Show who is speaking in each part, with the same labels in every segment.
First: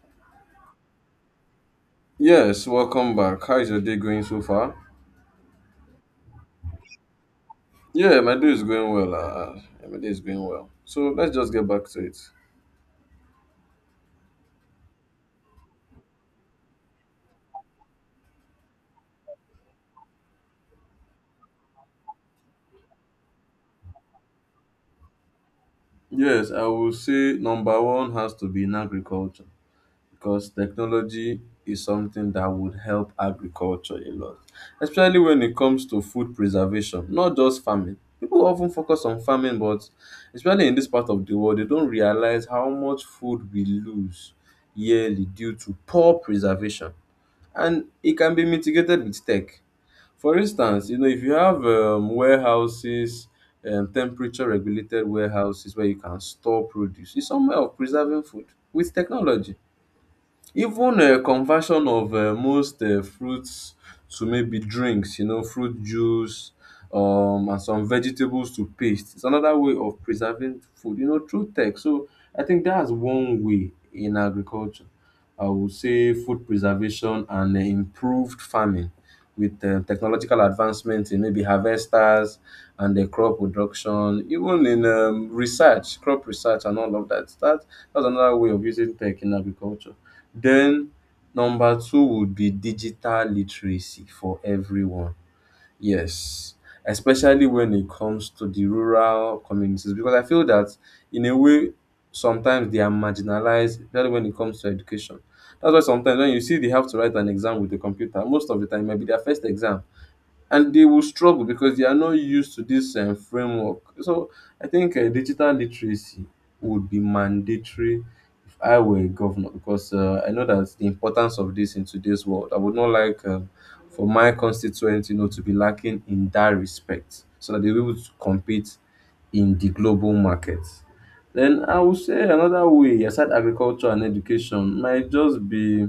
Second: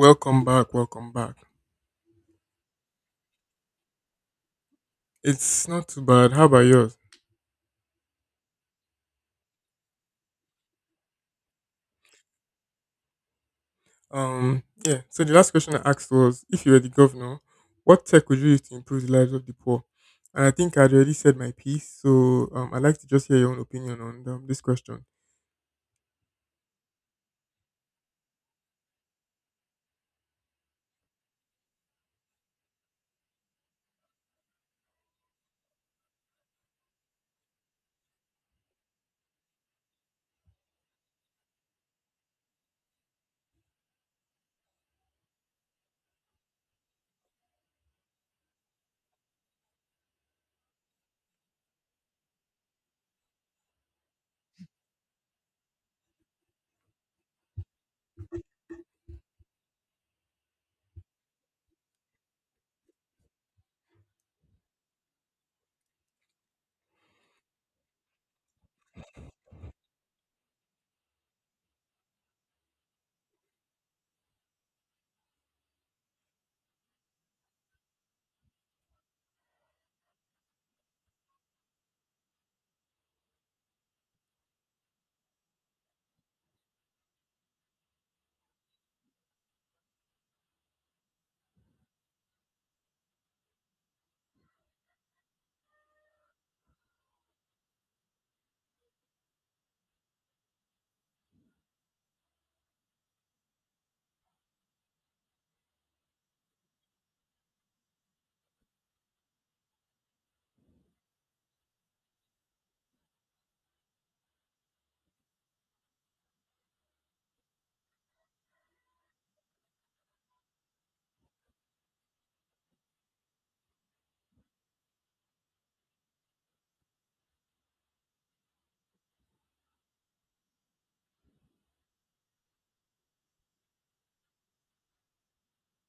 Speaker 1: Welcome back, welcome back.
Speaker 2: Yes, welcome back. How is your day going so far?
Speaker 1: It's not too bad. How about yours?
Speaker 2: Yeah, my day is going well. Yeah, my day is going well. So let's just get back to it.
Speaker 1: Yeah. So the last question I asked was, if you were the governor, what tech would you use to improve the lives of the poor? And I think I'd already said my piece, so I'd like to just hear your own opinion on this question.
Speaker 2: Yes, I will say number one has to be in agriculture because technology is something that would help agriculture a lot, especially when it comes to food preservation, not just farming. People often focus on farming, but especially in this part of the world, they don't realize how much food we lose yearly due to poor preservation. And it can be mitigated with tech. For instance, if you have temperature regulated warehouses where you can store produce, it's some way of preserving food with technology. Even conversion of most fruits to maybe drinks, fruit juice and some vegetables to paste is another way of preserving food, through tech. So I think that's one way in agriculture. I would say food preservation and improved farming with technological advancements in maybe harvesters and the crop production, even in research, crop research and all of that. That's another way of using tech in agriculture. Then number two would be digital literacy for everyone. Yes, especially when it comes to the rural communities, because I feel that in a way sometimes they are marginalized, especially when it comes to education. That's why sometimes when you see they have to write an exam with the computer, most of the time it might be their first exam, and they will struggle because they are not used to this framework. So I think digital literacy would be mandatory I were governor because I know that the importance of this in today's world. I would not like for my constituents, to be lacking in that respect, so that they will be able to compete in the global market. Then I would say another way, aside agriculture and education, might just be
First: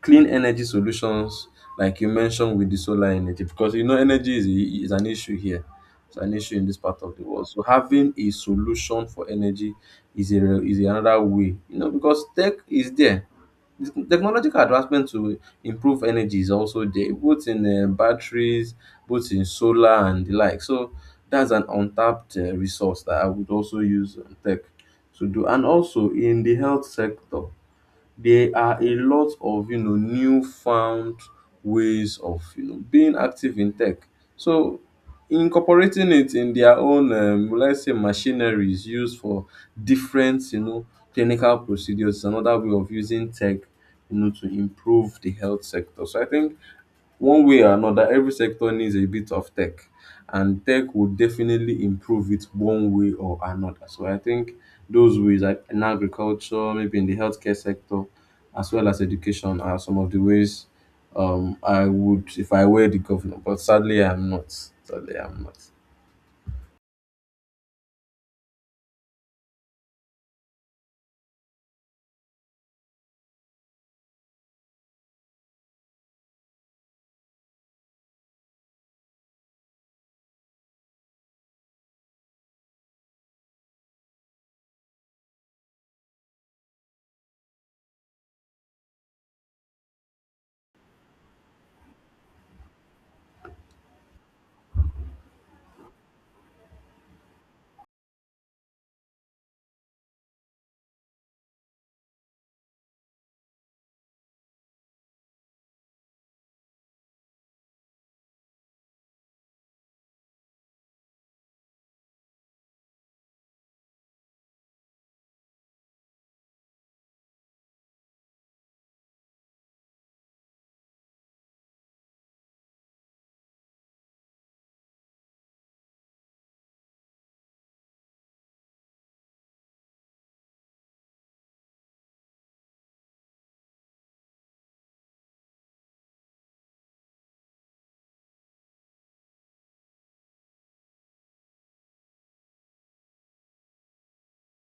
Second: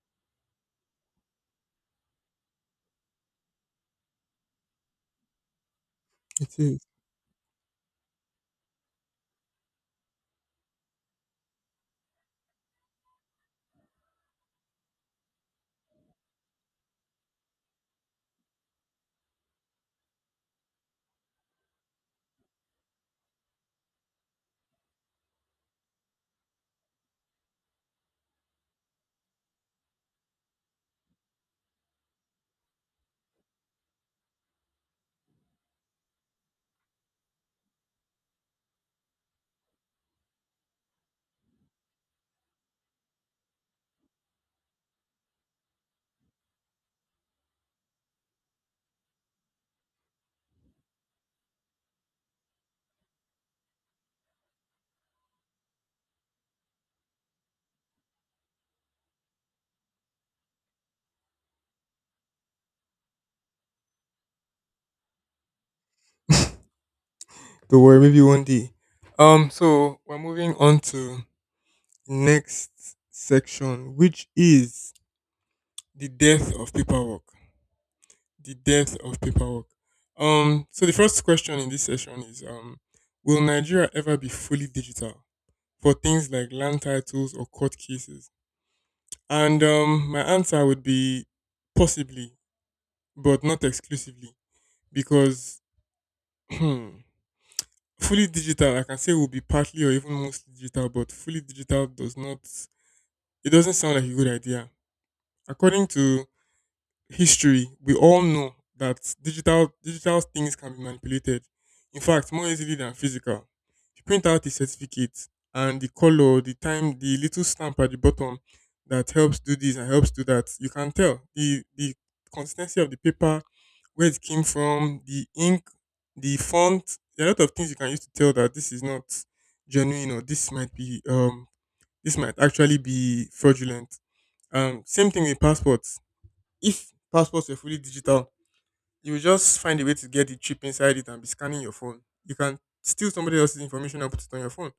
Speaker 2: clean energy solutions like you mentioned with the solar energy because energy is an issue here, it's an issue
Speaker 1: It
Speaker 2: in this
Speaker 1: is.
Speaker 2: part of the world, so having a solution for energy is another way, because tech is there. The technological advancement to improve energy is also there, both in batteries, both in solar and the like. So that's an untapped resource that I would also use tech to do, and also in the health sector there are a lot of newfound ways of being active in tech. So incorporating it in their own, let's say, machineries used for different clinical procedures is another way of using tech to improve the health sector. So I think one way or another every sector needs a bit of tech, and tech will definitely improve it one way or another. So I think those ways, like in agriculture, maybe in the healthcare sector as well as education, are some of the ways I would if I were the governor, but sadly I'm not. Sadly I'm not.
Speaker 1: Don't worry, maybe one day. So we're moving on to next section, which is the death of paperwork. The depth of paperwork. So the first question in this session is will Nigeria ever be fully digital for things like land titles or court cases? And my answer would be possibly, but not exclusively, because fully digital, I can say will be partly or even mostly digital, but fully digital does not. It doesn't sound like a good idea. According to history, we all know that digital things can be manipulated. In fact, more easily than physical. You print out the certificate and the color, the time, the little stamp at the bottom that helps do this and helps do that. You can tell the consistency of the paper, where it came from, the ink, the font. There are a lot of things you can use to tell that this is not genuine or this might be this might actually be fraudulent. Same thing with passports. If passports were fully digital, you would just find a way to get the chip inside it and be scanning your phone. You can steal somebody else's information and put it on your phone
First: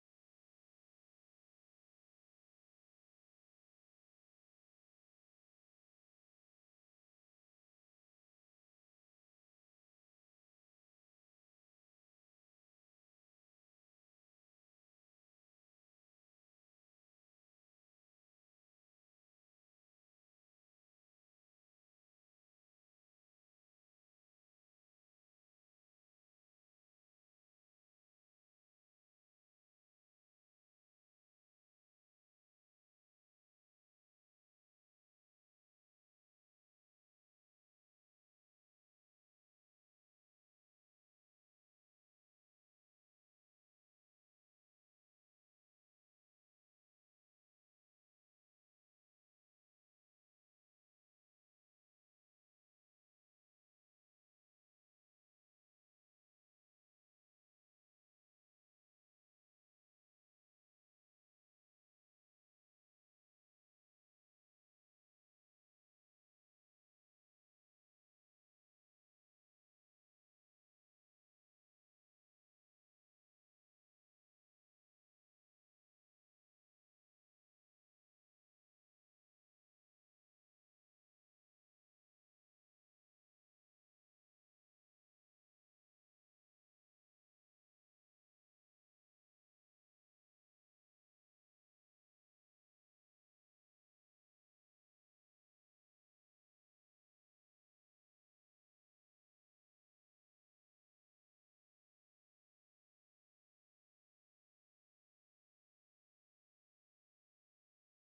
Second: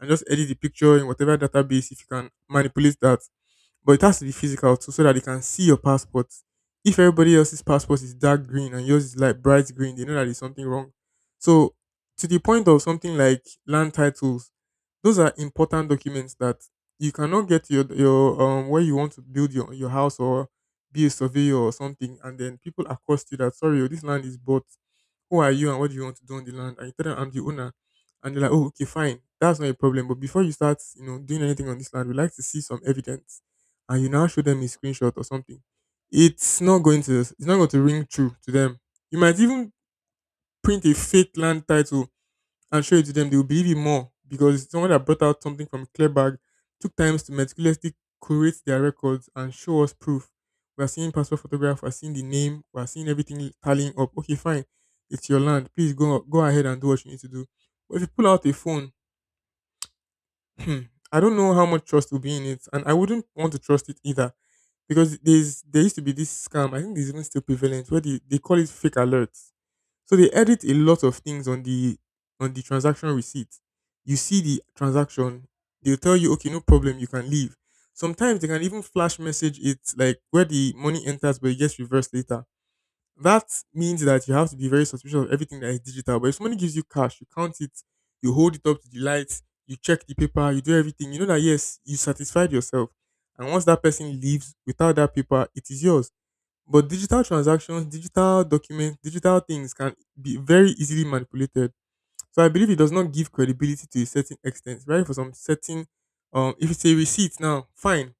Speaker 1: and just edit the picture in whatever database if you can manipulate that. But it has to be physical too, so that they can see your passport. If everybody else's passport is dark green and yours is like bright green, they know that there's something wrong. So, to the point of something like land titles, those are important documents that you cannot get to your where you want to build your house or be a surveyor or something, and then people accost you that sorry, oh, this land is bought. Who are you and what do you want to do on the land? And you tell them I'm the owner, and they're like, oh, okay, fine, that's not a problem. But before you start, you know, doing anything on this land, we like to see some evidence and you now show them a screenshot or something, it's not going to ring true to them. You might even print a fake land title and show it to them. They will believe it more because someone that brought out something from a clear bag took times to meticulously curate their records and show us proof. We are seeing passport photograph, we are seeing the name, we are seeing everything tallying up. Okay, fine, it's your land. Please go ahead and do what you need to do. But if you pull out a phone, I don't know how much trust will be in it, and I wouldn't want to trust it either because there used to be this scam. I think it's even still prevalent where they call it fake alerts. So they edit a lot of things on the transaction receipt. You see the transaction, they'll tell you, okay, no problem, you can leave. Sometimes they can even flash message it like where the money enters but it gets reversed later. That means that you have to be very suspicious of everything that is digital. But if somebody gives you cash, you count it, you hold it up to the light, you check the paper, you do everything. You know that yes, you satisfied yourself. And once that person leaves without that paper, it is yours. But digital transactions, digital documents, digital things can be very easily manipulated. So I believe it does not give credibility to a certain extent, right? For some certain, if it's a receipt now, fine,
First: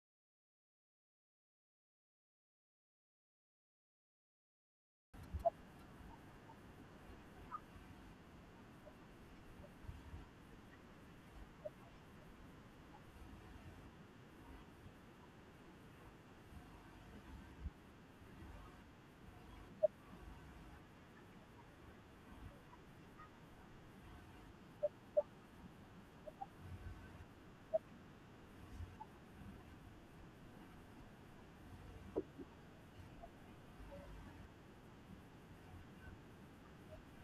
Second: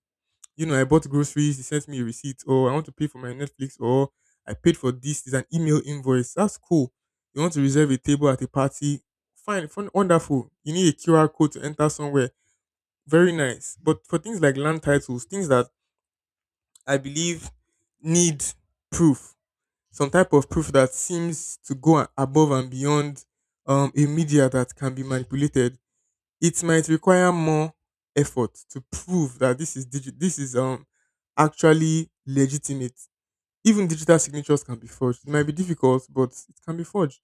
Speaker 1: you know, I bought groceries, he sent me a receipt, or I want to pay for my Netflix, or I paid for this, it's an email invoice. That's cool. You want to reserve a table at a party? Fine, fun, wonderful. You need a QR code to enter somewhere. Very nice. But for things like land titles, things that I believe need proof, some type of proof that seems to go above and beyond a media that can be manipulated, it might require more effort to prove that this is this is actually legitimate. Even digital signatures can be forged. It might be difficult, but it can be forged.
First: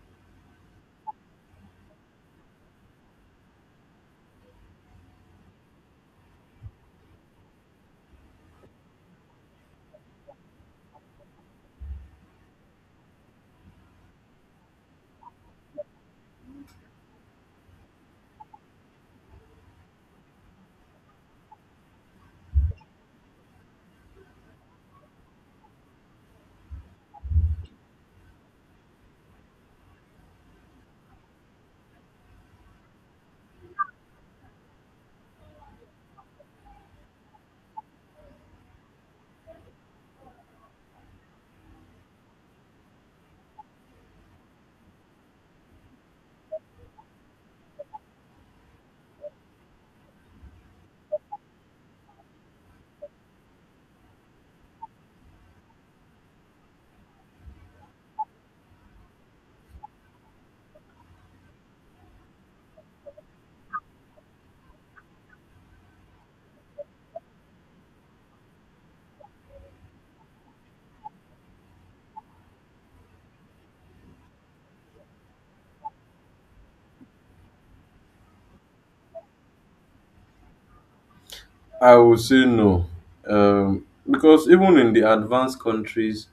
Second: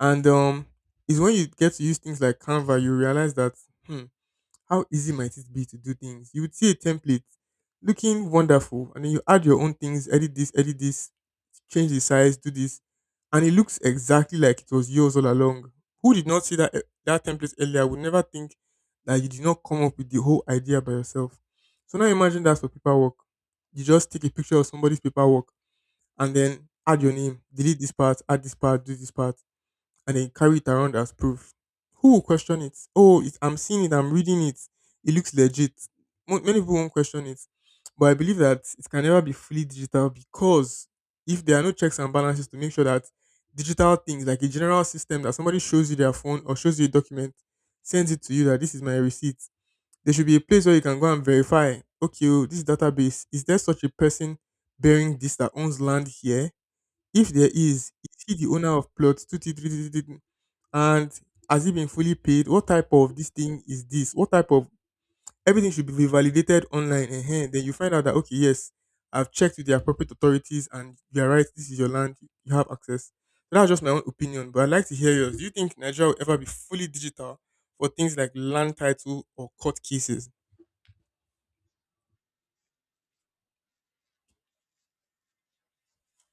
Speaker 1: And it's when you get to use things like Canva, you realize that hmm, how easy might it be to do things. You would see a template looking wonderful, and then you add your own things, edit this, change the size, do this. And it looks exactly like it was yours all along. Who did not see that that template earlier would never think that you did not come up with the whole idea by yourself. So now imagine that's for paperwork. You just take a picture of somebody's paperwork and then add your name, delete this part, add this part, do this part and then carry it around as proof. Who will question it? Oh, I'm seeing it, I'm reading it, it looks legit. Many people won't question it. But I believe that it can never be fully digital because if there are no checks and balances to make sure that digital things, like a general system that somebody shows you their phone or shows you a document, sends it to you that this is my receipt, there should be a place where you can go and verify, okay, oh, this database, is there such a person bearing this that owns land here? If there is he the owner of plot 233? And has it been fully paid? What type of this thing is this? What type of everything should be validated online, and then you find out that okay, yes, I've checked with the appropriate authorities and you're right, this is your land, you have access. So that's just my own opinion, but I'd like to hear yours. Do you think Nigeria will ever be fully digital for things like land title or court cases?
Speaker 2: I would say no, because even in the advanced countries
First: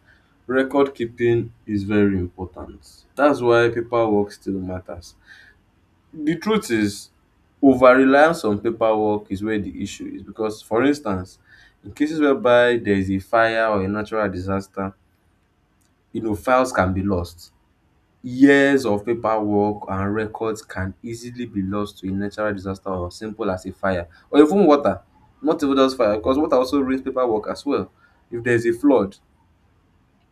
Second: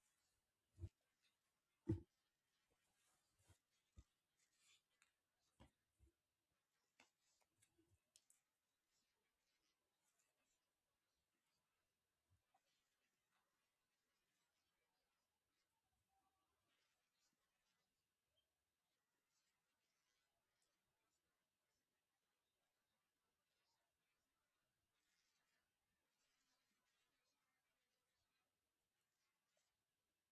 Speaker 2: record keeping is very important. That's why paperwork still matters. The truth is, over-reliance on paperwork is where the issue is because, for instance, in cases whereby there is a fire or a natural disaster, files can be lost. Years of paperwork and records can easily be lost to a natural disaster or simple as a fire or even water. Not even just fire, because water also ruins paperwork as well. If there's a flood,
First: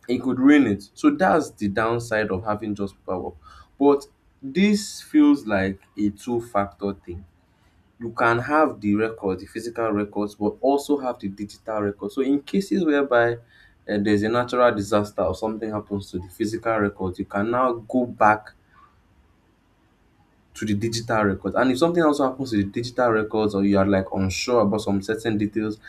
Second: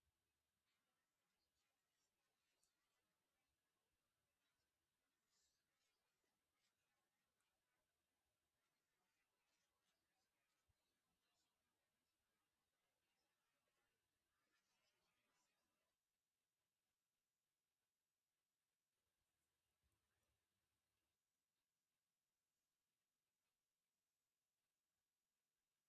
Speaker 2: it could ruin it. So that's the downside of having just paperwork. But this feels like a two-factor thing. You can have the records, the physical records, but also have the digital records. So in cases whereby there's a natural disaster or something happens to the physical records, you can now go back to the digital records. And if something also happens to the digital records, or you are like unsure about some certain details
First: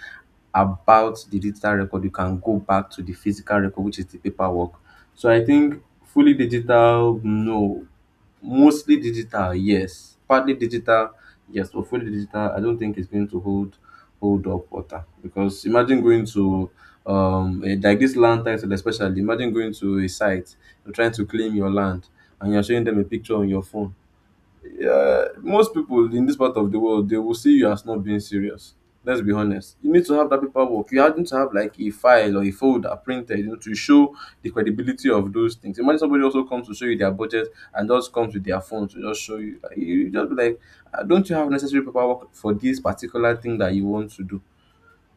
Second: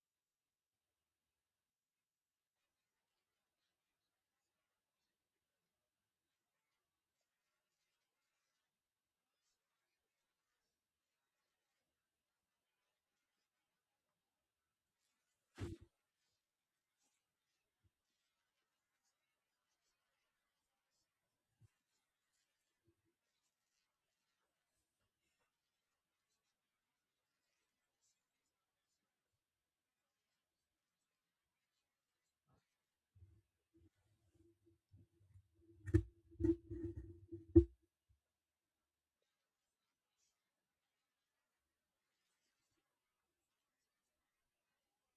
Speaker 2: about the digital record, you can go back to the physical record, which is the paperwork. So I think fully digital, no. Mostly digital, yes. Partly digital, yes, but fully digital, I don't think it's going to hold up water. Because imagine going to like this land title especially, imagine going to a site, you're trying to claim your land and you're showing them a picture on your phone. Most people in this part of the world, they will see you as not being serious. Let's be honest, you need to have that paperwork, you need to have like a file or a folder printed, to show the credibility of those things. Imagine somebody also comes to show you their budget and just comes with their phone to just show you. Like, you just be like, "Ah, don't you have necessary paperwork for this particular thing that you want to do?"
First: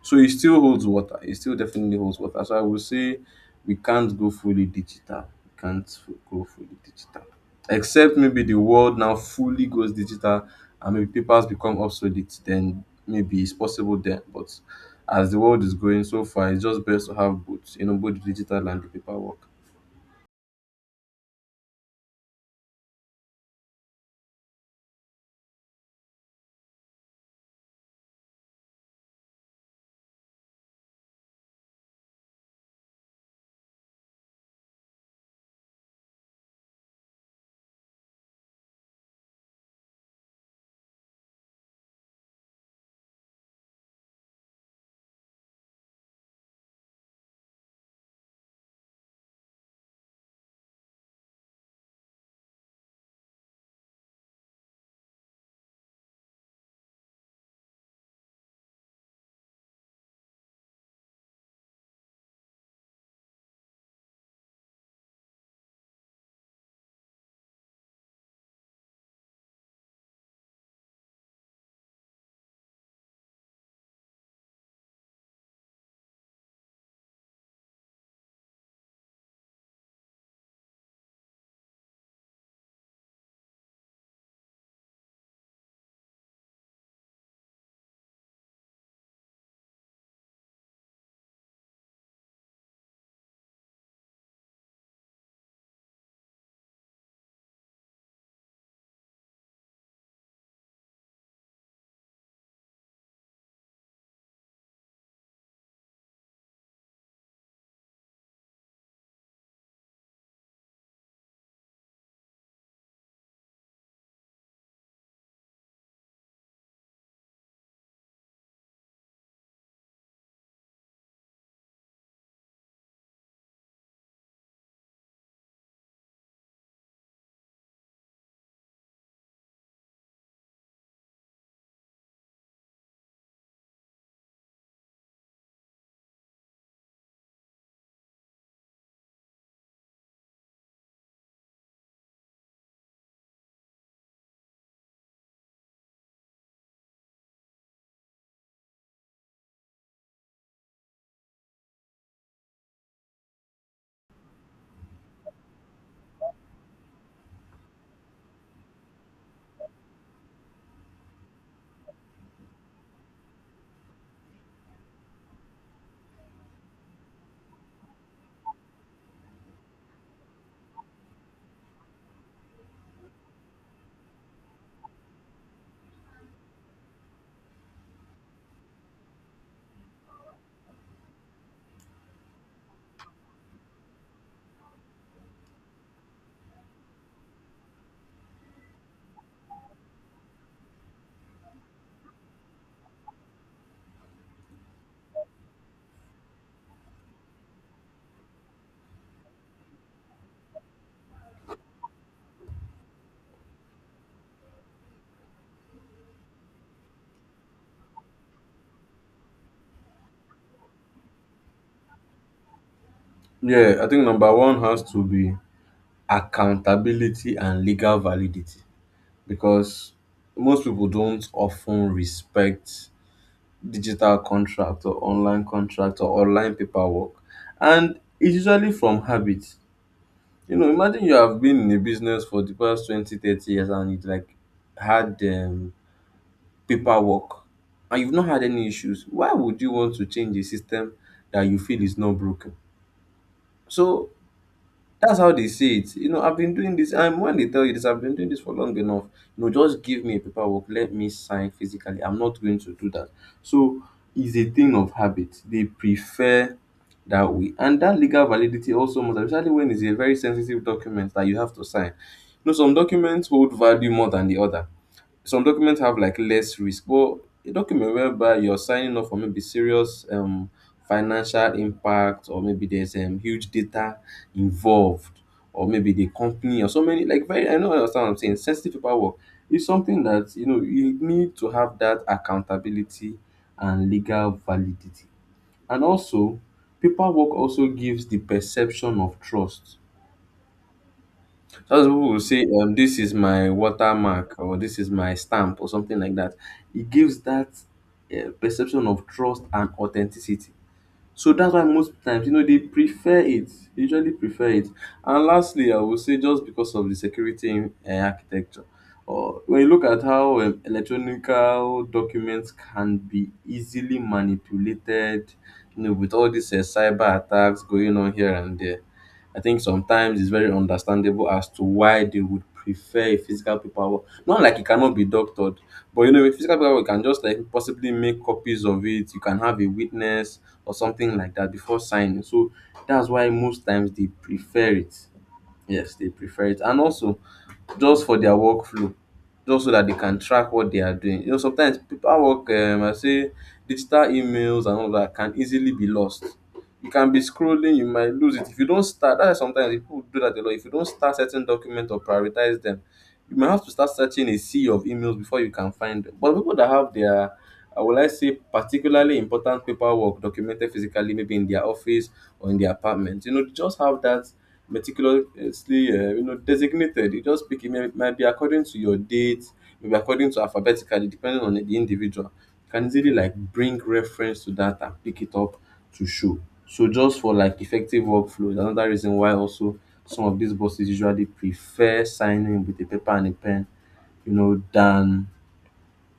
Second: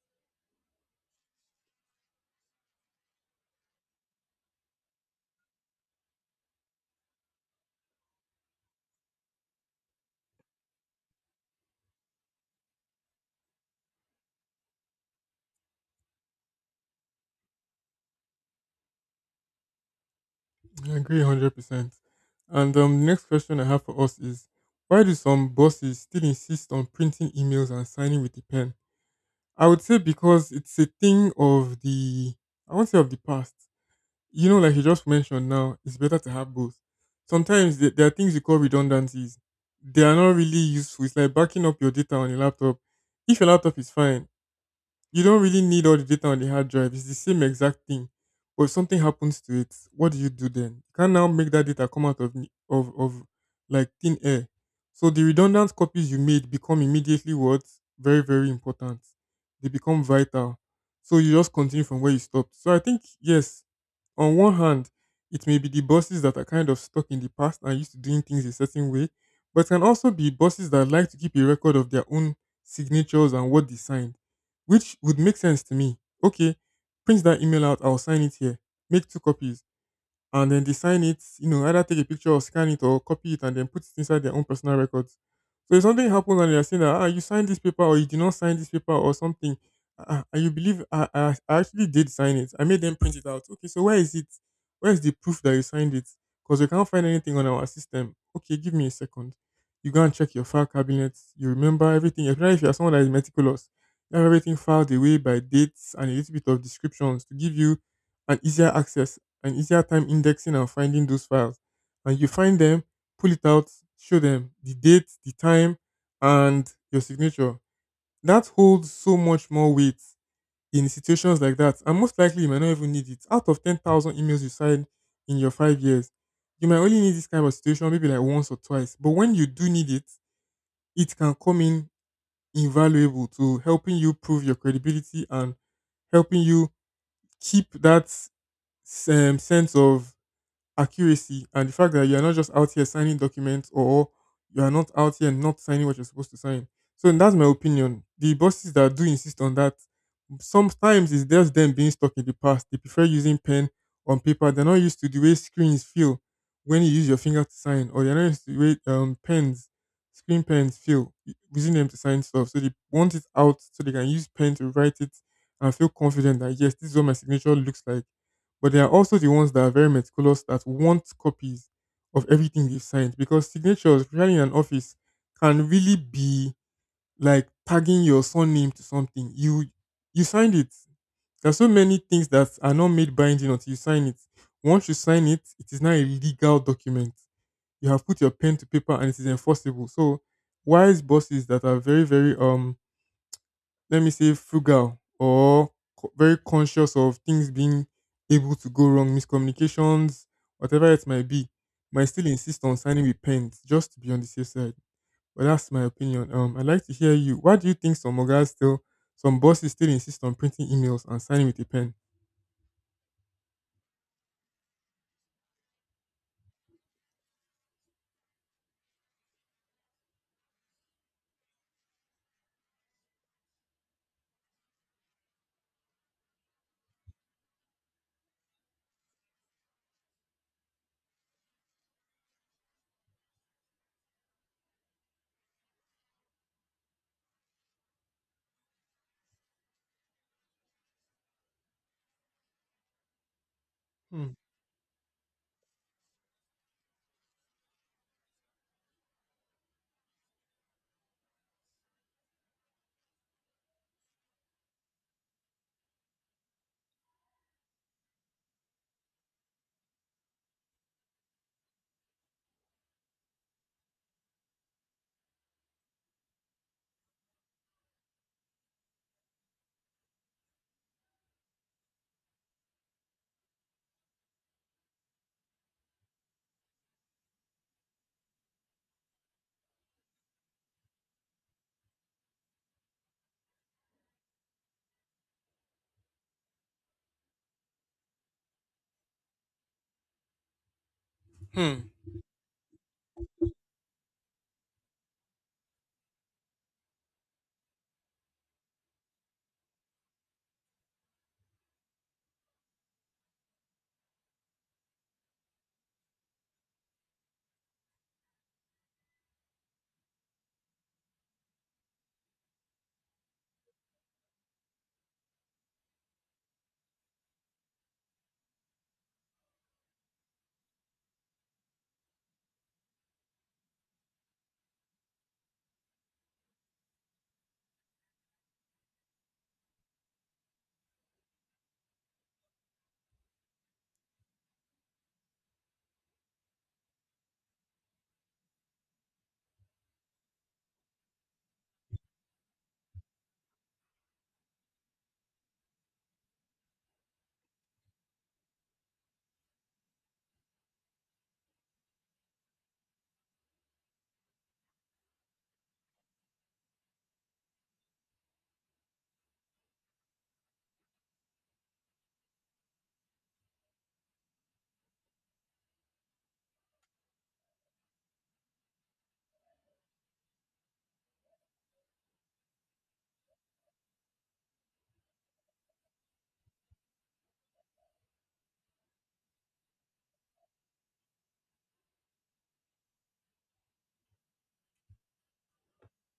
Speaker 2: So it still holds water. It still definitely holds water. So I would say we can't go fully digital. We can't go fully digital. Except maybe the world now fully goes digital and maybe papers become obsolete, then maybe it's possible then. But as the world is going so far, it's just best to have both, both the digital and the paperwork.
Speaker 1: I agree 100%. And the next question I have for us is why do some bosses still insist on printing emails and signing with a pen? I would say because it's a thing of the, I won't say of the past. You know, like you just mentioned now, it's better to have both. Sometimes there are things you call redundancies. They are not really useful. It's like backing up your data on your laptop. If your laptop is fine, you don't really need all the data on the hard drive. It's the same exact thing. But if something happens to it, what do you do then? You can now make that data come out of like thin air. So the redundant copies you made become immediately what? Very very important. They become vital. So you just continue from where you stopped. So I think yes, on one hand, it may be the bosses that are kind of stuck in the past and used to doing things a certain way, but can also be bosses that like to keep a record of their own signatures and what they signed, which would make sense to me. Okay, print that email out, I'll sign it here. Make two copies and then they sign it, you know, either take a picture or scan it or copy it and then put it inside their own personal records. So if something happens and they're saying that ah, you signed this paper or you did not sign this paper or something, ah, ah, you believe I actually did sign it. I made them print it out. Okay, so where is it? Where is the proof that you signed it? Because we can't find anything on our system. Okay, give me a second. You go and check your file cabinet. You remember everything. Especially if you're someone that is meticulous, you have everything filed away by dates and a little bit of descriptions to give you an easier access an easier time indexing and finding those files. And you find them, pull it out, show them the date, the time, and your signature. That holds so much more weight in situations like that. And most likely, you might not even need it. Out of 10,000 emails you sign in your 5 years, you might only need this kind of situation maybe like once or twice. But when you do need it, it can come in invaluable to helping you prove your credibility and helping you keep that sense of accuracy, and the fact that you're not just out here signing documents or you are not out here not signing what you're supposed to sign. So that's my opinion. The bosses that do insist on that, sometimes it's just them being stuck in the past. They prefer using pen on paper. They're not used to the way screens feel when you use your finger to sign, or they're not used to the way pens, screen pens feel using them to sign stuff. So they want it out so they can use pen to write it and feel confident that, yes, this is what my signature looks like, but they are also the ones that are very meticulous that want copies of everything they've signed, because signatures, especially in an office, can really be like tagging your surname to something. You signed it. There are so many things that are not made binding until you sign it. Once you sign it, it is now a legal document. You have put your pen to paper and it is enforceable. So wise bosses that are very, very let me say frugal or very conscious of things being able to go wrong, miscommunications, whatever it might be, might still insist on signing with pens just to be on the safe side. But that's my opinion. I'd like to hear you. Why do you think some bosses still insist on printing emails and signing with a pen?
Speaker 2: Yeah, I think number one has to be accountability and legal validity, because most people don't often respect digital contract or online paperwork, and it's usually from habit. Imagine you have been in a business for the past 20, 30 years and it like had paperwork, and you've not had any issues. Why would you want to change a system that you feel is not broken? So
Speaker 1: Hmm.
Speaker 2: that's how they say it. You know, I've been doing this, and when they tell you this, I've been doing this for long enough. You know, just give me a paperwork, let me sign physically. I'm not going to do that. So it's a thing of habit. They prefer that way, and that legal validity also matters, especially when it's a very sensitive document that you have to sign. You know, some documents hold value more than the other. Some documents have like less risk, but a document whereby you're signing up for maybe serious financial impact, or maybe there's huge data involved, or maybe the company, or so many, like, very, I know I understand what I'm saying, sensitive paperwork is something that you need to have that accountability and legal validity. And also paperwork also gives the perception of trust. Those
Speaker 1: Hmm.
Speaker 2: people will say, this is my watermark or this is my stamp or something like that. It gives that perception of trust and authenticity, so that's why most times, they prefer it. They usually prefer it. And lastly, I would say just because of the security in architecture. Or when you look at how electronic documents can be easily manipulated, with all these cyber attacks going on here and there, I think sometimes it's very understandable as to why they would prefer a physical paperwork. Not like it cannot be doctored, but with physical paperwork, you can just like possibly make copies of it. You can have a witness or something like that before signing. So that's why most times they prefer it. Yes, they prefer it. And also just for their workflow, just so that they can track what they are doing. You know, sometimes paper work, I say digital emails and all that can easily be lost. You can be scrolling, you might lose it. If you don't start, that's why sometimes people do that a lot. If you don't start certain documents or prioritize them, you might have to start searching a sea of emails before you can find them. But people that have their, I would like say, particularly important paperwork documented physically, maybe in their office or in their apartment, they just have that meticulously designated. You just pick it, may might be according to your date, maybe according to alphabetically, depending on the individual. You can easily like bring reference to that and pick it up to show. So just for like effective workflow is another reason why also some of these bosses usually prefer signing with a paper and a pen, than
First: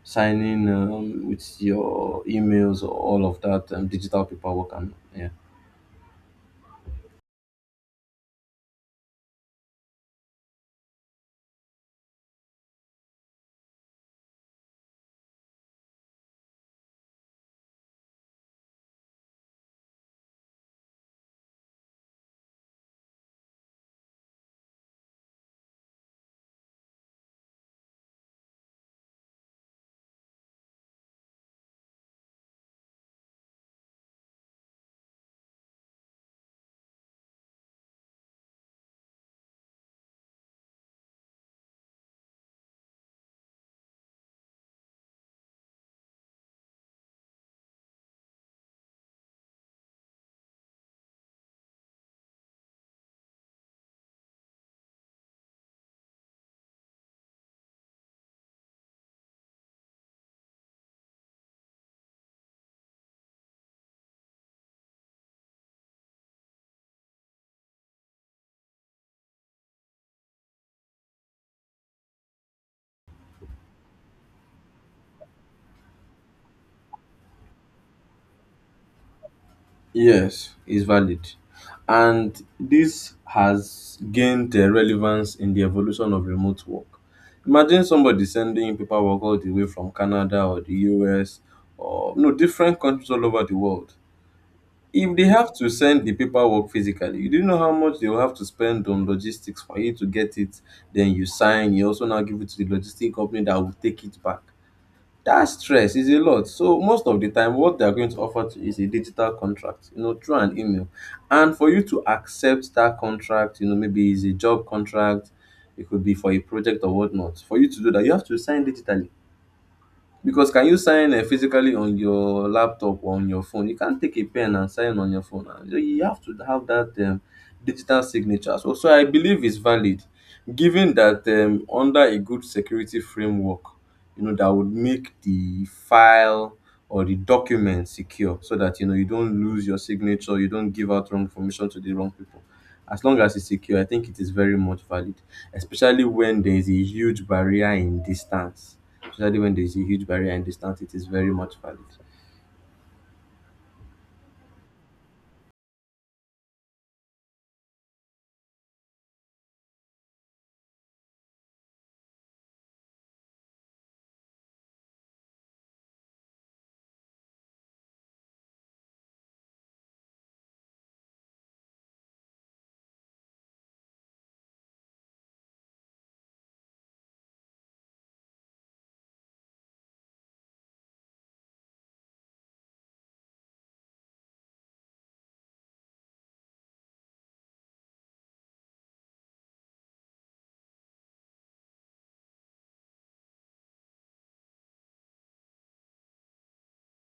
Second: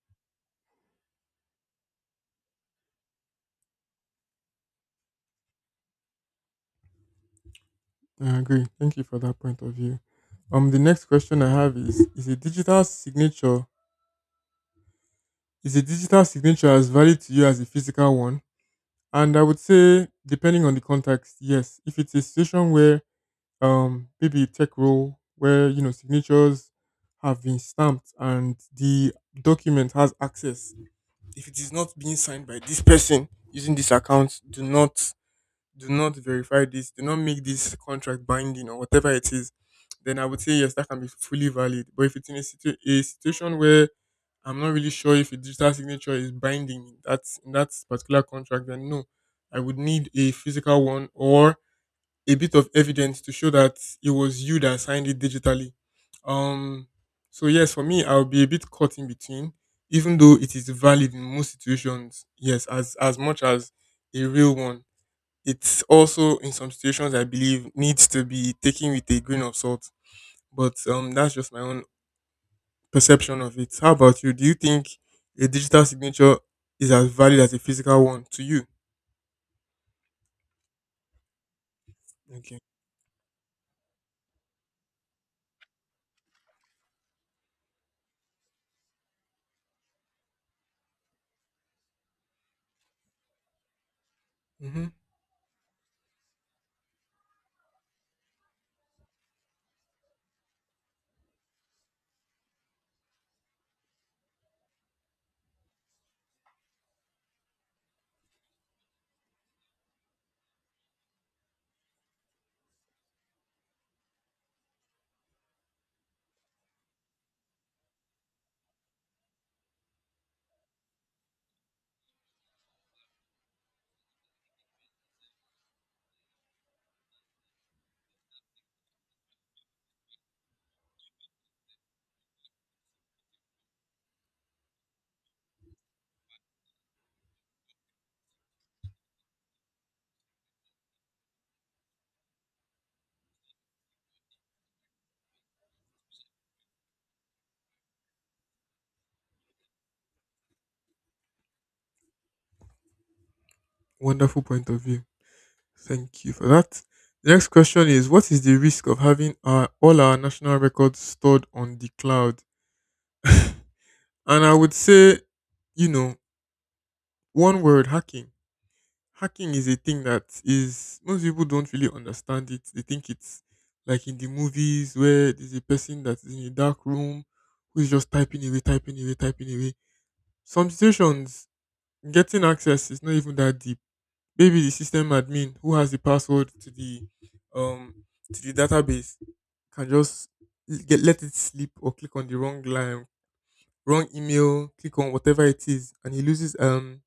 Speaker 2: signing with your emails or all of that digital paperwork. And yeah.
Speaker 1: I agree. Thank you for that point of view. The next question I have is: Is a digital signature as valid to you as a physical one? And I would say, depending on the context, yes. If it's a situation where maybe a tech role where, you know, signatures have been stamped and the document has access, if it is not being signed by this person using this account, do not verify this, do not make this contract binding or whatever it is, then I would say yes, that can be fully valid. But if it's in a situation where I'm not really sure if a digital signature is binding in that particular contract, then no, I would need a physical one or a bit of evidence to show that it was you that signed it digitally. Um, so yes, for me, I'll be a bit caught in between, even though it is valid in most situations. Yes, as much as a real one, it's also in some situations I believe needs to be taken with a grain of salt. But that's just my own perception of it. How about you? Do you think a digital signature is as valid as a physical one to you?
Speaker 2: Yes, is valid. And
Speaker 1: Okay.
Speaker 2: this has gained relevance in the evolution of remote work. Imagine somebody sending you paperwork all the way from Canada or the US or no different countries all over the world.
Speaker 1: Hmm.
Speaker 2: If they have to send the paperwork physically, you do know how much they will have to spend on logistics for you to get it. Then you sign, you also now give it to the logistic company that will take it back. That stress is a lot, so most of the time what they are going to offer to you is a digital contract, you know, through an email, and for you to accept that contract, you know, maybe it's a job contract, it could be for a project or whatnot. For you to do that, you have to sign digitally, because can you sign physically on your laptop or on your phone? You can't take a pen and sign on your phone. And so you have to have that digital signature. So I believe it's valid, given that under a good security framework, you know, that would make the file or the document secure, so that, you know, you don't lose your signature, you don't give out wrong information to the wrong people. As long as it's secure, I think it is very much valid, especially when there is a huge barrier in distance, especially when there's a huge barrier and distance, it is very much valid.
Speaker 1: Wonderful point of view. Thank you for that. The next question is: What is the risk of having our, all our national records stored on the cloud? And I would say, you know, one word: hacking. Hacking is a thing that is most people don't really understand it. They think it's like in the movies where there's a person that's in a dark room who's just typing away, typing away, typing away. Some situations, getting access is not even that deep. Maybe the system admin who has the password to um the database can just l- get let it slip, or click on the wrong line, wrong email, click on whatever it is, and he loses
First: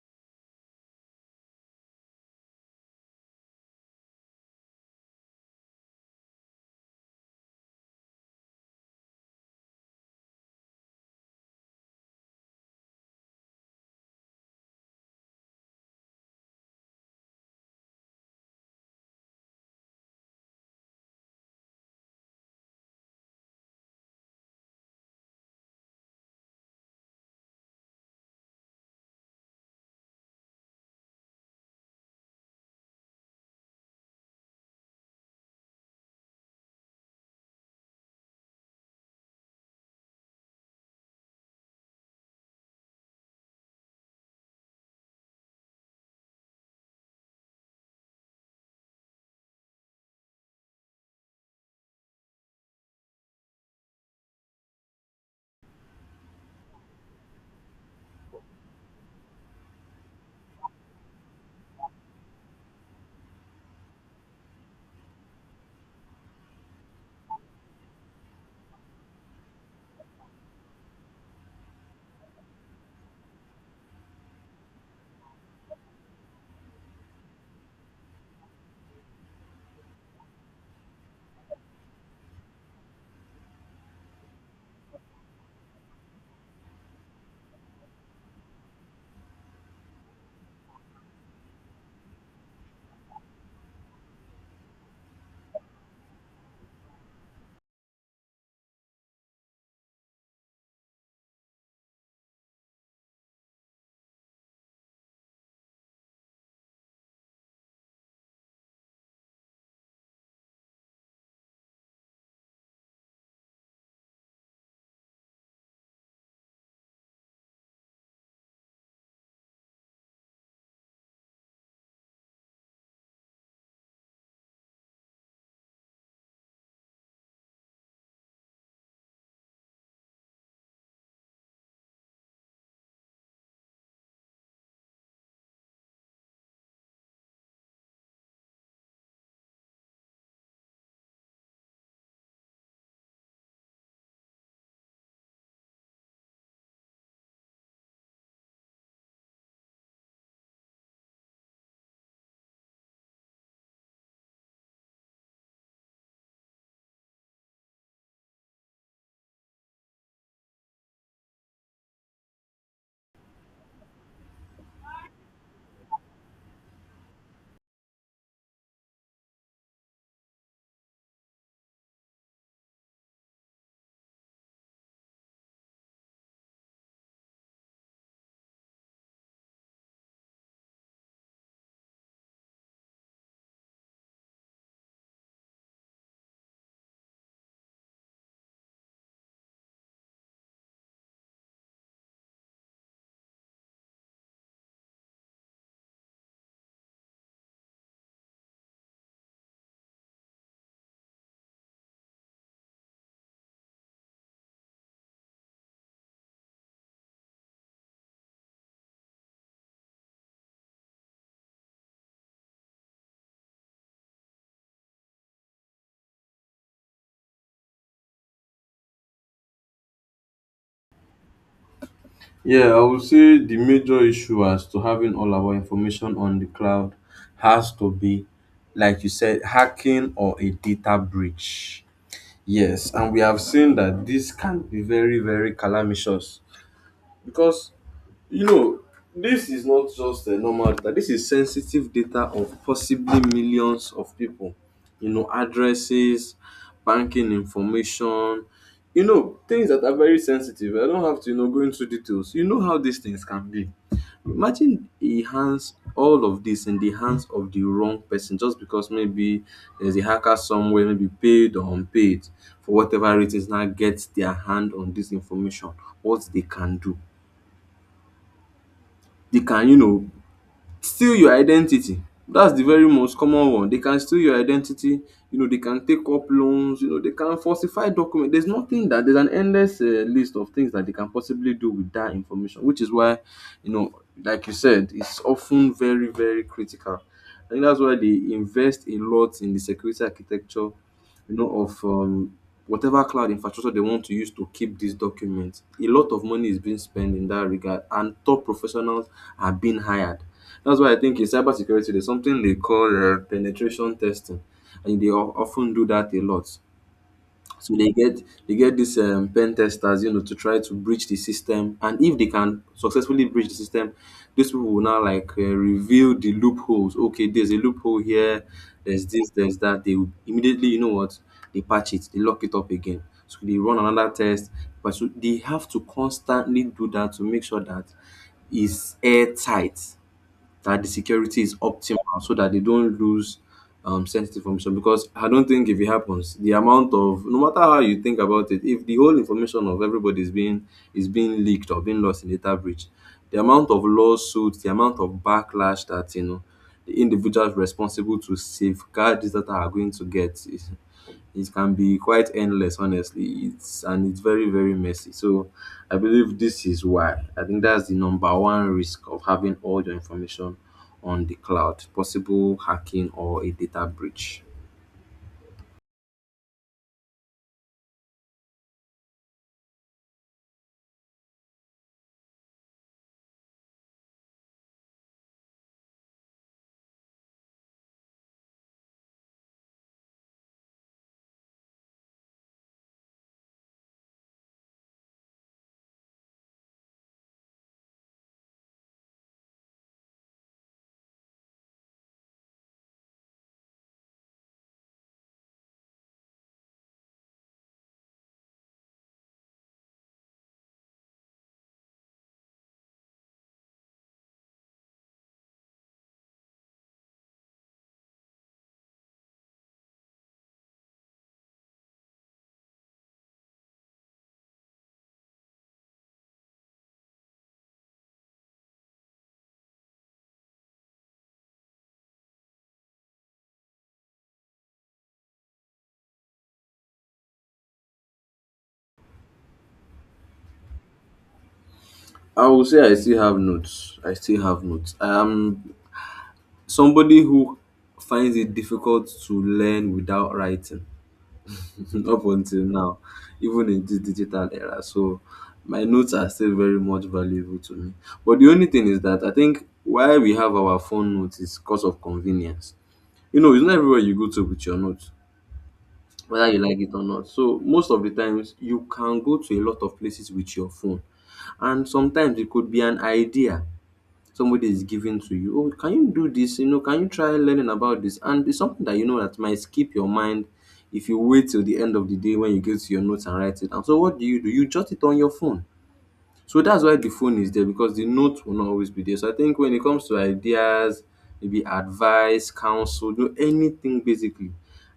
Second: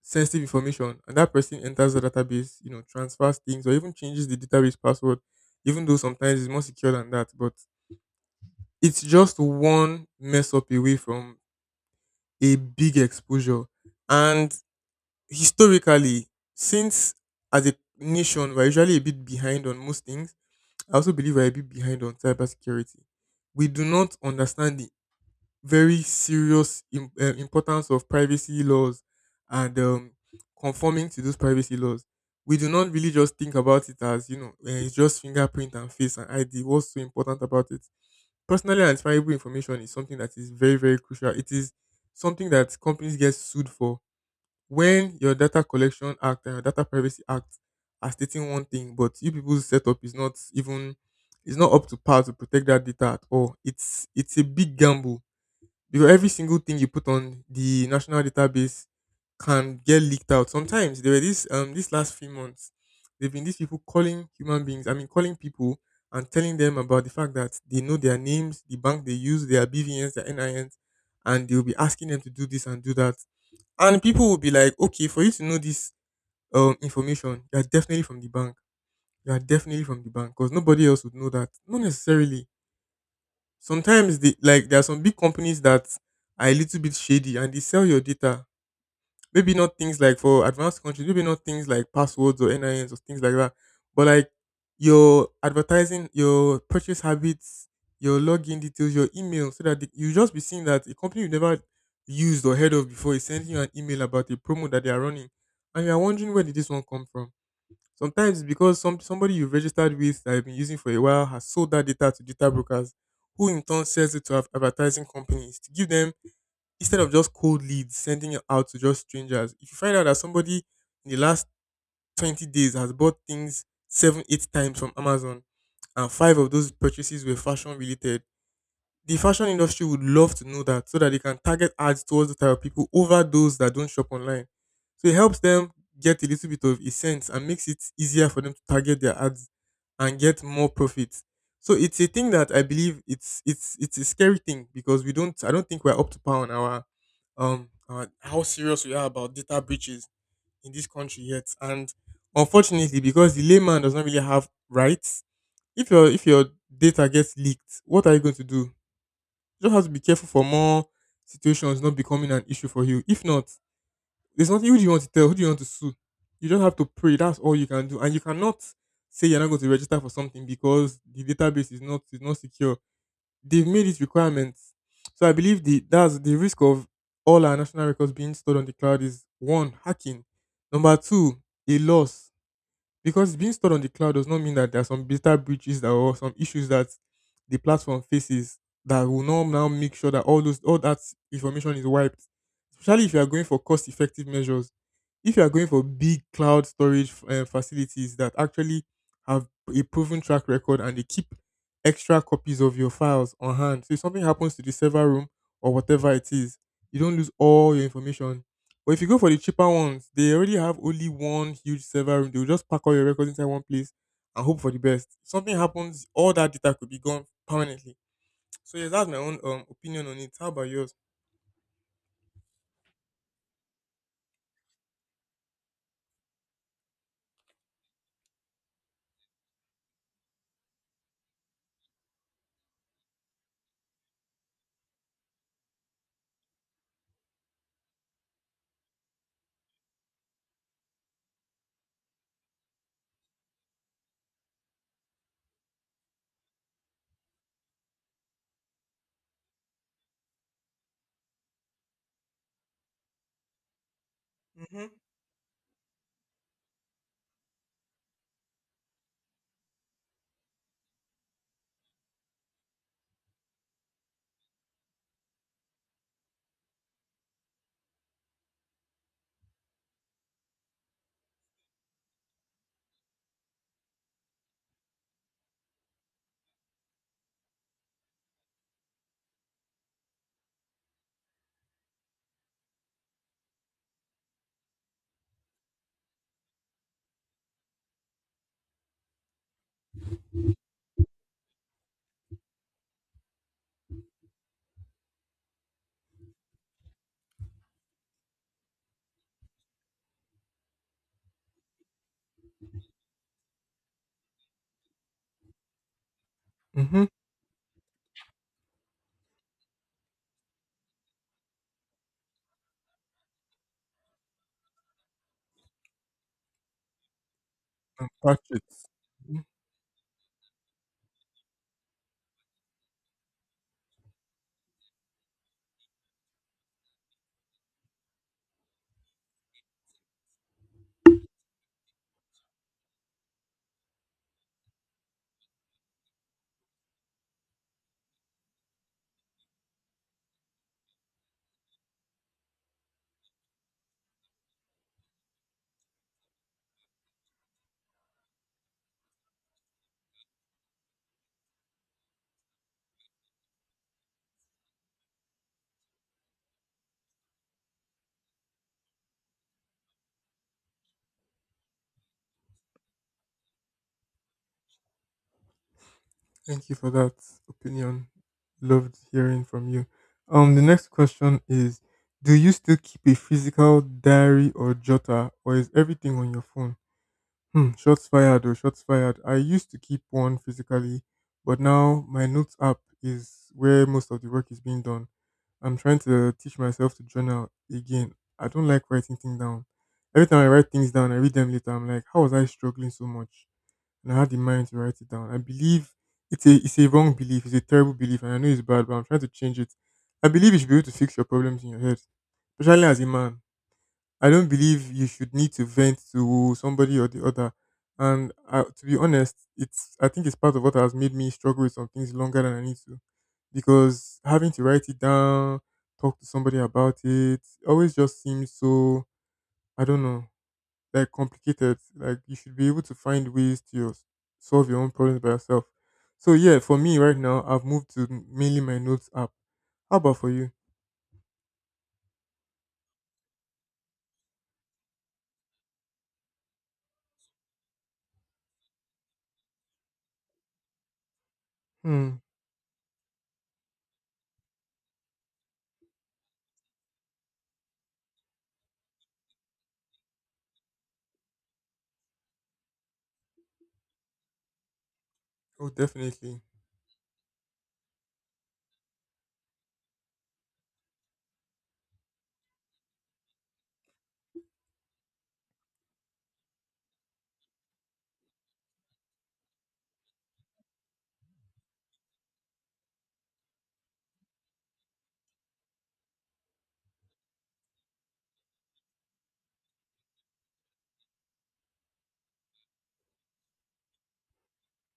Speaker 1: sensitive information, and that person enters the database, you know, transfers things or even changes the database password, even though sometimes it's more secure than that. But it's just one mess up away from a big exposure. And historically, since as a nation we're usually a bit behind on most things, I also believe we're a bit behind on cybersecurity. We do not understand the very serious importance of privacy laws and conforming to those privacy laws. We do not really just think about it as, you know, it's just fingerprint and face and ID. What's so important about it? Personally identifiable information is something that is very, very crucial. It is something that companies get sued for. When your Data Collection Act and your Data Privacy Act are stating one thing, but you people's setup is not even, it's not up to par to protect that data at all. It's a big gamble because every single thing you put on the national database can get leaked out. Sometimes there were this last few months, there've been these people calling human beings. I mean, calling people and telling them about the fact that they know their names, the bank they use, their BVNs, their NINs, and they will be asking them to do this and do that. And people will be like, okay, for you to know this information, you are definitely from the bank. You are definitely from the bank because nobody else would know that. Not necessarily. Sometimes they like there are some big companies that are a little bit shady and they sell your data. Maybe not things like for advanced countries, maybe not things like passwords or NINs or things like that, but like your advertising, your purchase habits, your login details, your email, so that they, you just be seeing that a company you never used or heard of before is sending you an email about a promo that they are running, and you are wondering where did this one come from. Sometimes it's because somebody you've registered with that you've been using for a while has sold that data to data brokers, who in turn sells it to advertising companies to give them, instead of just cold leads sending it out to just strangers. If you find out that somebody in the last 20 days has bought things seven, eight times from Amazon, and five of those purchases were fashion related, the fashion industry would love to know that so that they can target ads towards the type of people over those that don't shop online. So it helps them get a little bit of a sense and makes it easier for them to target their ads and get more profits. So it's a thing that I believe it's a scary thing, because we don't I don't think we're up to par on our how serious we are about data breaches in this country yet. And unfortunately, because the layman does not really have rights, if your data gets leaked, what are you going to do? You just have to be careful for more situations not becoming an issue for you. If not, there's nothing. Who do you want to tell, who do you want to sue? You just have to pray. That's all you can do. And you cannot say you're not going to register for something because the database is not secure. They've made it requirements. So I believe the that's the risk of all our national records being stored on the cloud is one, hacking. Number two, a loss. Because being stored on the cloud does not mean that there are some data breaches that or some issues that the platform faces that will now make sure that all that information is wiped. Especially if you are going for cost effective measures, if you are going for big cloud storage facilities that actually have a proven track record and they keep extra copies of your files on hand, so if something happens to the server room or whatever it is, you don't lose all your information. But if you go for the cheaper ones, they already have only one huge server room. They will just pack all your records inside one place and hope for the best. If something happens, all that data could be gone permanently. So yes, that's my own opinion on it. How about yours?
Speaker 2: Yeah, I would say the major issue as to having all our information on the cloud has to be, like you said, hacking or a data breach. Yes, and we have seen that this can be very, very calamitous because, you know, this is not just a normal data. This is sensitive data of possibly millions of people. You know, addresses, banking information, you know, things that are very sensitive. I don't have to, you know, go into details. You know how these things can be.
Speaker 1: Hmm.
Speaker 2: Imagine he hands all of this in the hands of the wrong person just because maybe there's a hacker somewhere, maybe paid or unpaid, for whatever it is, now gets their hand on this information, what they can do. They can, you know, steal your identity. That's the very most common one. They can steal your identity, you know, they can take up loans, you know, they can falsify documents. There's nothing that there's an endless list of things that they can possibly do with that information, which is why, you know, like you said, it's often very, very critical. I think dats why they invest a lot in the security architecture, you know, of whatever cloud infrastructure they want to use to keep these documents. A lot of money is being spent in that regard, and top professionals are being hired. That's why I think in cybersecurity, there's something they call penetration testing, and they often do that a lot.
Speaker 1: Mm-hmm.
Speaker 2: So they get these pen testers, you know, to try to breach the system. And if they can successfully breach the system, these people will now like reveal the loopholes. Okay, there's a loophole here.
Speaker 1: Patrick.
Speaker 2: There's this. There's that. They will immediately, you know what? They patch it. They lock it up again. So they run another test. But so they have to constantly do that to make sure that it's airtight, that the security is optimal, so that they don't lose sensitive information, because I don't think if it happens, the amount of, no matter how you think about it, if the whole information of everybody is being leaked or being lost in data breach, the amount of lawsuits, the amount of backlash that, you know, the individuals responsible to safeguard this data are going to get, is, it can be quite endless, honestly. It's, and it's very, very messy. So I believe this is why I think that's the number one risk of having all your information on the cloud, possible hacking or a data breach.
Speaker 1: Thank you for that opinion. Loved hearing from you. The next question is: Do you still keep a physical diary or jotter, or is everything on your phone? Hmm, shots fired or shots fired. I used to keep one physically, but now my notes app is where most of the work is being done. I'm trying to teach myself to journal again. I don't like writing things down. Every time I write things down, I read them later. I'm like, how was I struggling so much, and I had the mind to write it down? I believe it's a wrong belief. It's a terrible belief, and I know it's bad, but I'm trying to change it. I believe you should be able to fix your problems in your head, especially as a man. I don't believe you should need to vent to somebody or the other. And To be honest, it's I think it's part of what has made me struggle with some things longer than I need to because having to write it down, talk to somebody about it, always just seems so I don't know, like, complicated. Like, you should be able to find ways to your, solve your own problems by yourself. So yeah, for me right now, I've moved to mainly my notes app. How about for you?
Speaker 2: I will say I still have notes I still have notes I'm somebody who finds it difficult to learn without writing,
Speaker 1: Hmm.
Speaker 2: up until now, even in this digital era. So my notes are still very much valuable to me. But the only thing is that I think why we have our phone notes is because of convenience. You know, it's not everywhere you go to with your notes,
Speaker 1: Oh, definitely.
Speaker 2: whether you like it or not. So most of the times you can go to a lot of places with your phone. And sometimes it could be an idea somebody is giving to you. Oh, can you do this? You know, can you try learning about this? And it's something that, you know, that might skip your mind if you wait till the end of the day when you get to your notes and write it down. So what do you do? You jot it on your phone. So that's why the phone is there, because the note will not always be there. So I think when it comes to ideas, maybe advice, counsel, you know, anything basically,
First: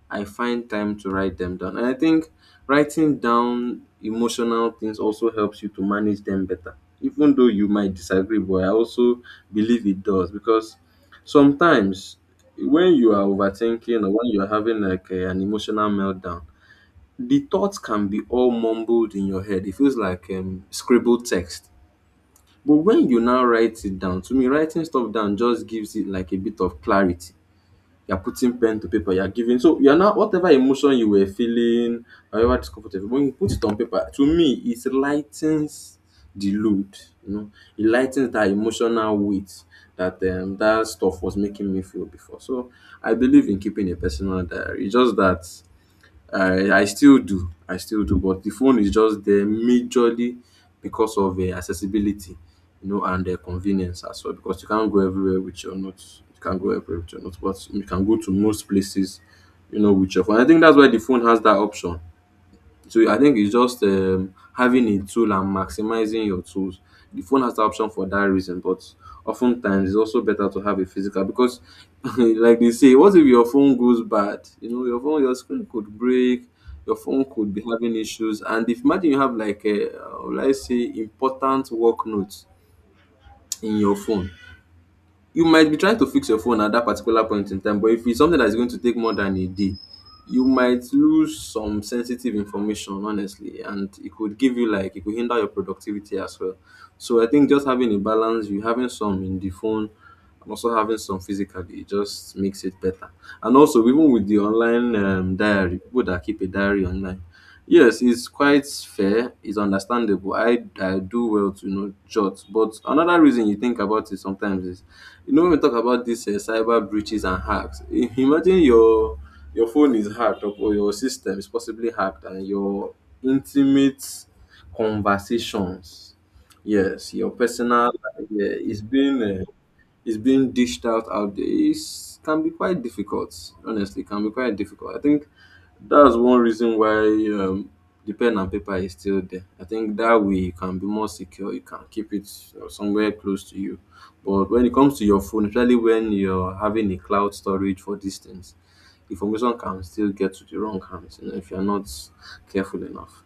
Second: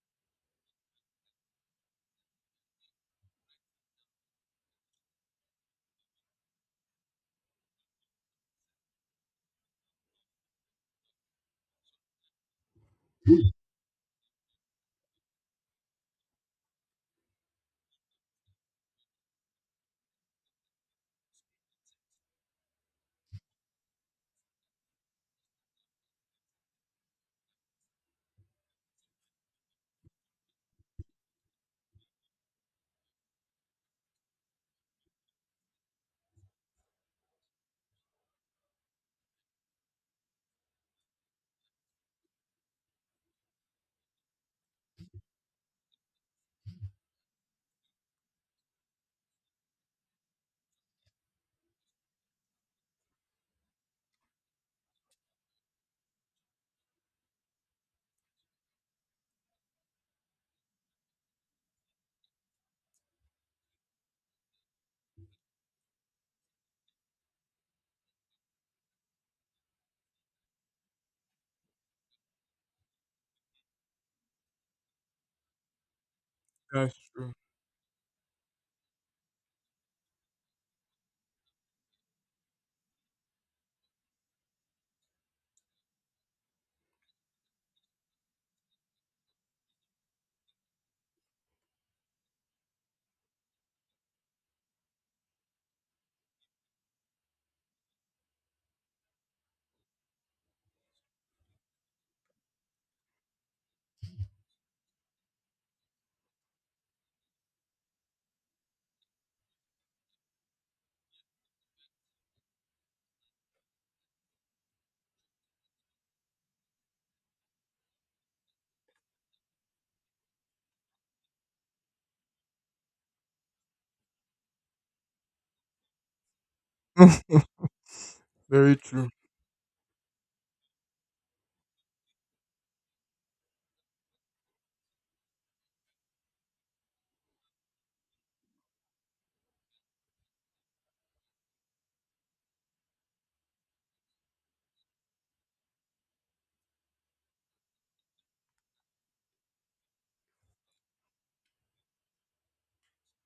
Speaker 2: I find time to write them down. And I think writing down emotional things also helps you to manage them better. Even though you might disagree, but I also believe it does, because sometimes when you are overthinking or when you're having like a, an emotional meltdown, the thoughts can be all mumbled in your head. It feels like scribbled text, but when you now write it down, to me writing stuff down just gives it like a bit of clarity. You're putting pen to paper, you're giving, so you're now, whatever emotion you were feeling, however discomfortable, when you put it on paper, to me it lightens the load, you know, it lightens that emotional weight that that stuff was making me feel before. So I believe in keeping a personal diary. It's just that I still do. I still do, but the phone is just there majorly because of accessibility, you know, and convenience as well, because you can't go everywhere with your notes. You can't go everywhere with your notes, but you can go to most places, you know, with your phone. I think that's why the phone has that option. So I think it's just having a tool and maximizing your tools. The phone has the option for that reason, but oftentimes it's also better to have a physical because, like they say, what if your phone goes bad? You know, your phone, your screen could break,
Speaker 1: That's
Speaker 2: your phone
Speaker 1: true.
Speaker 2: could be having issues, and if, imagine you have like a, let's say, important work notes in your phone, you might be trying to fix your phone at that particular point in time, but if it's something that's going to take more than a day, you might lose some sensitive information, honestly, and it could give you like, it could hinder your productivity as well. So I think just having a balance, you having some in the phone and also having some physically, it just makes it better. And also even with the online diary, people that keep a diary online, yes, it's quite fair, it's understandable. I do well to, you know, jot, but another reason, you think about it sometimes, is, you know, when we talk about these cyber breaches and hacks, imagine your phone is hacked, or your system is possibly hacked, and your intimate conversations, yes, your personal life
Speaker 1: Very true.
Speaker 2: is being dished out out there. It can be quite difficult, honestly, it can be quite difficult. I think that's one reason why the pen and paper is still there. I think that way you can be more secure. You can keep it somewhere close to you. But when it comes to your phone, especially when you're having a cloud storage for distance, things, information can still get to the wrong hands, you know, if you're not careful enough.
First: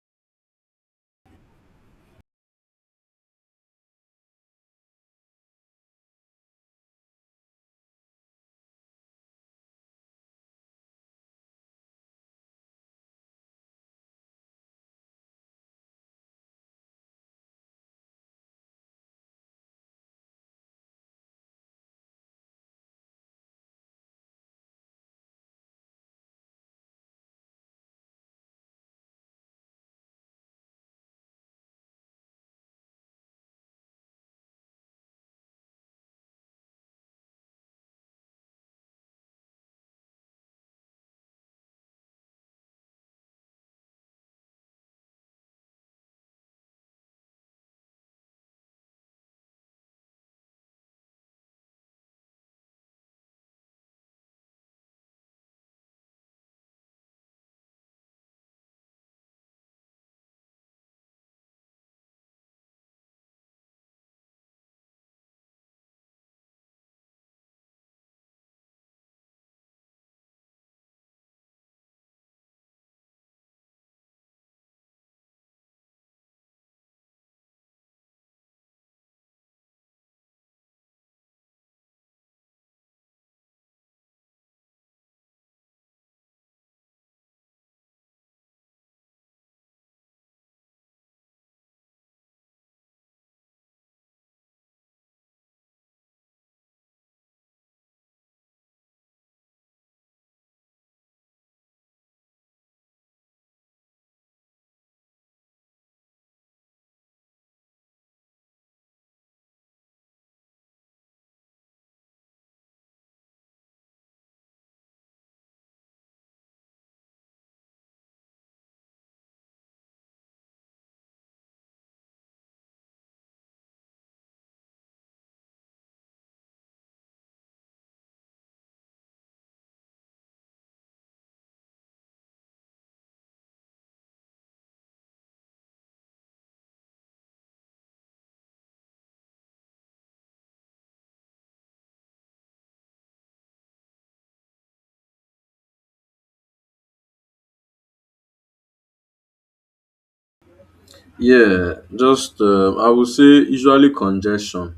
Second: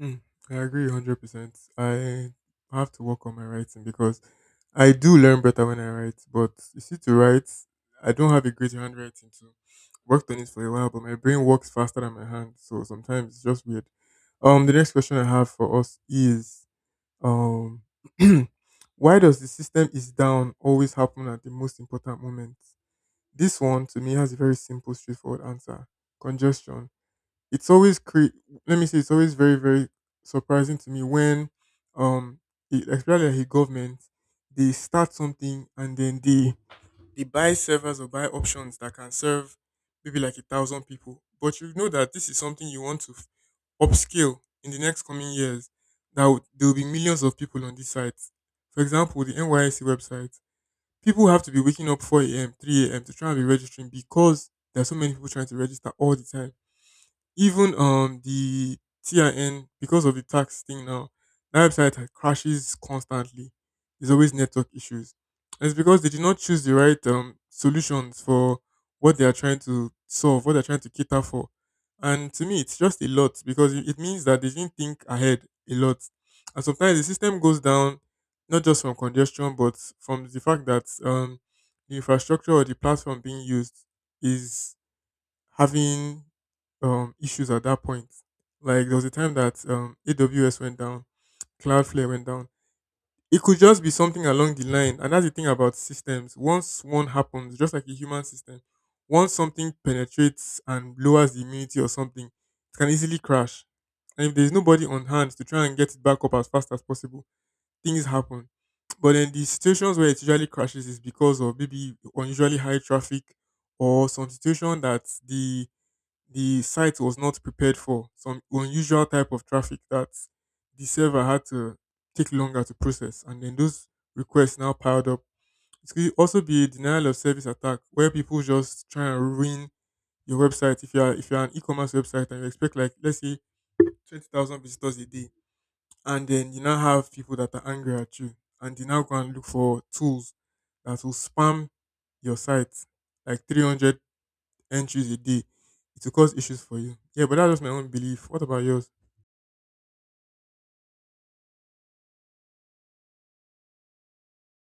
Speaker 1: Mm, I agree 100%. I have to work on my writing because I do learn better when I write, but you see, to write, I don't have a great handwriting, so worked on it for a while, but my brain works faster than my hand, so sometimes it's just weird. The next question I have for us is, um, why does the system is down always happen at the most important moments? This one to me has a very simple, straightforward answer: congestion. it's always cre- Let me say it's always very surprising to me when um the, especially like the government, they start something and then they buy servers or buy options that can serve maybe like a thousand people, but you know that this is something you want to upscale in the next coming years, that would, there will be millions of people on these sites. For example, the nysc website, people have to be waking up 4 a.m., 3 a.m. to try and be registering because there are so many people trying to register all the time. Even the TIN, because of the tax thing now, that website crashes constantly. There's always network issues. And it's because they did not choose the right solutions for what they are trying to solve, what they're trying to cater for. And to me, it's just a lot because it means that they didn't think ahead a lot. And sometimes the system goes down, not just from congestion, but from the fact that the infrastructure or the platform being used is having issues at that point. Like there was a time that AWS went down, Cloudflare went down. It could just be something along the line, and that's the thing about systems. Once one happens, just like a human system, once something penetrates and lowers the immunity or something, it can easily crash. And if there's nobody on hand to try and get it back up as fast as possible, things happen. But then the situations where it usually crashes is because of maybe unusually high traffic or some situation that the site was not prepared for, some unusual type of traffic that the server had to take longer to process. And then those requests now piled up. It could also be a denial of service attack where people just try and ruin your website. If you're an e-commerce website and you expect like, let's say, 20,000 visitors a day, and then you now have people that are angry at you, and they now go and look for tools that will spam your site like 300 entries a day, it will cause issues for you. Yeah, but that's just my own belief. What about yours?
Speaker 2: Yeah, just I would say usually congestion.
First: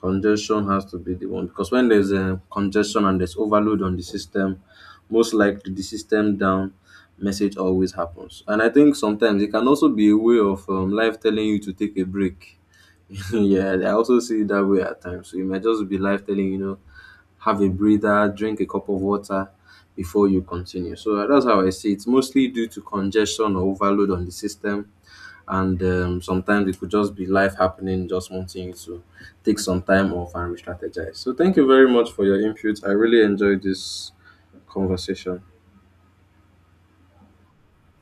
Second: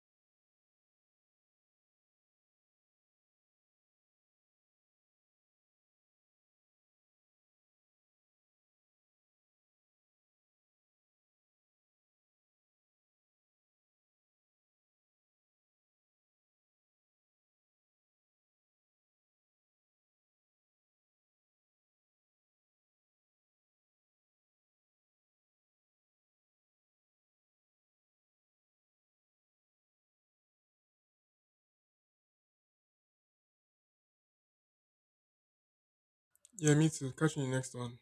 Speaker 2: Congestion has to be the one, because when there's a congestion and there's overload on the system, most likely the system down message always happens. And I think sometimes it can also be a way of life telling you to take a break. Yeah, I also see it that way at times. So it might just be life telling you, you know, have a breather, drink a cup of water before you continue. So that's how I see it. It's mostly due to congestion or overload on the system, and sometimes it could just be life happening, just wanting you to take some time off and re-strategize. So thank you very much for your input. I really enjoyed this conversation.
Speaker 1: Yeah, me too. Catch you in the next one.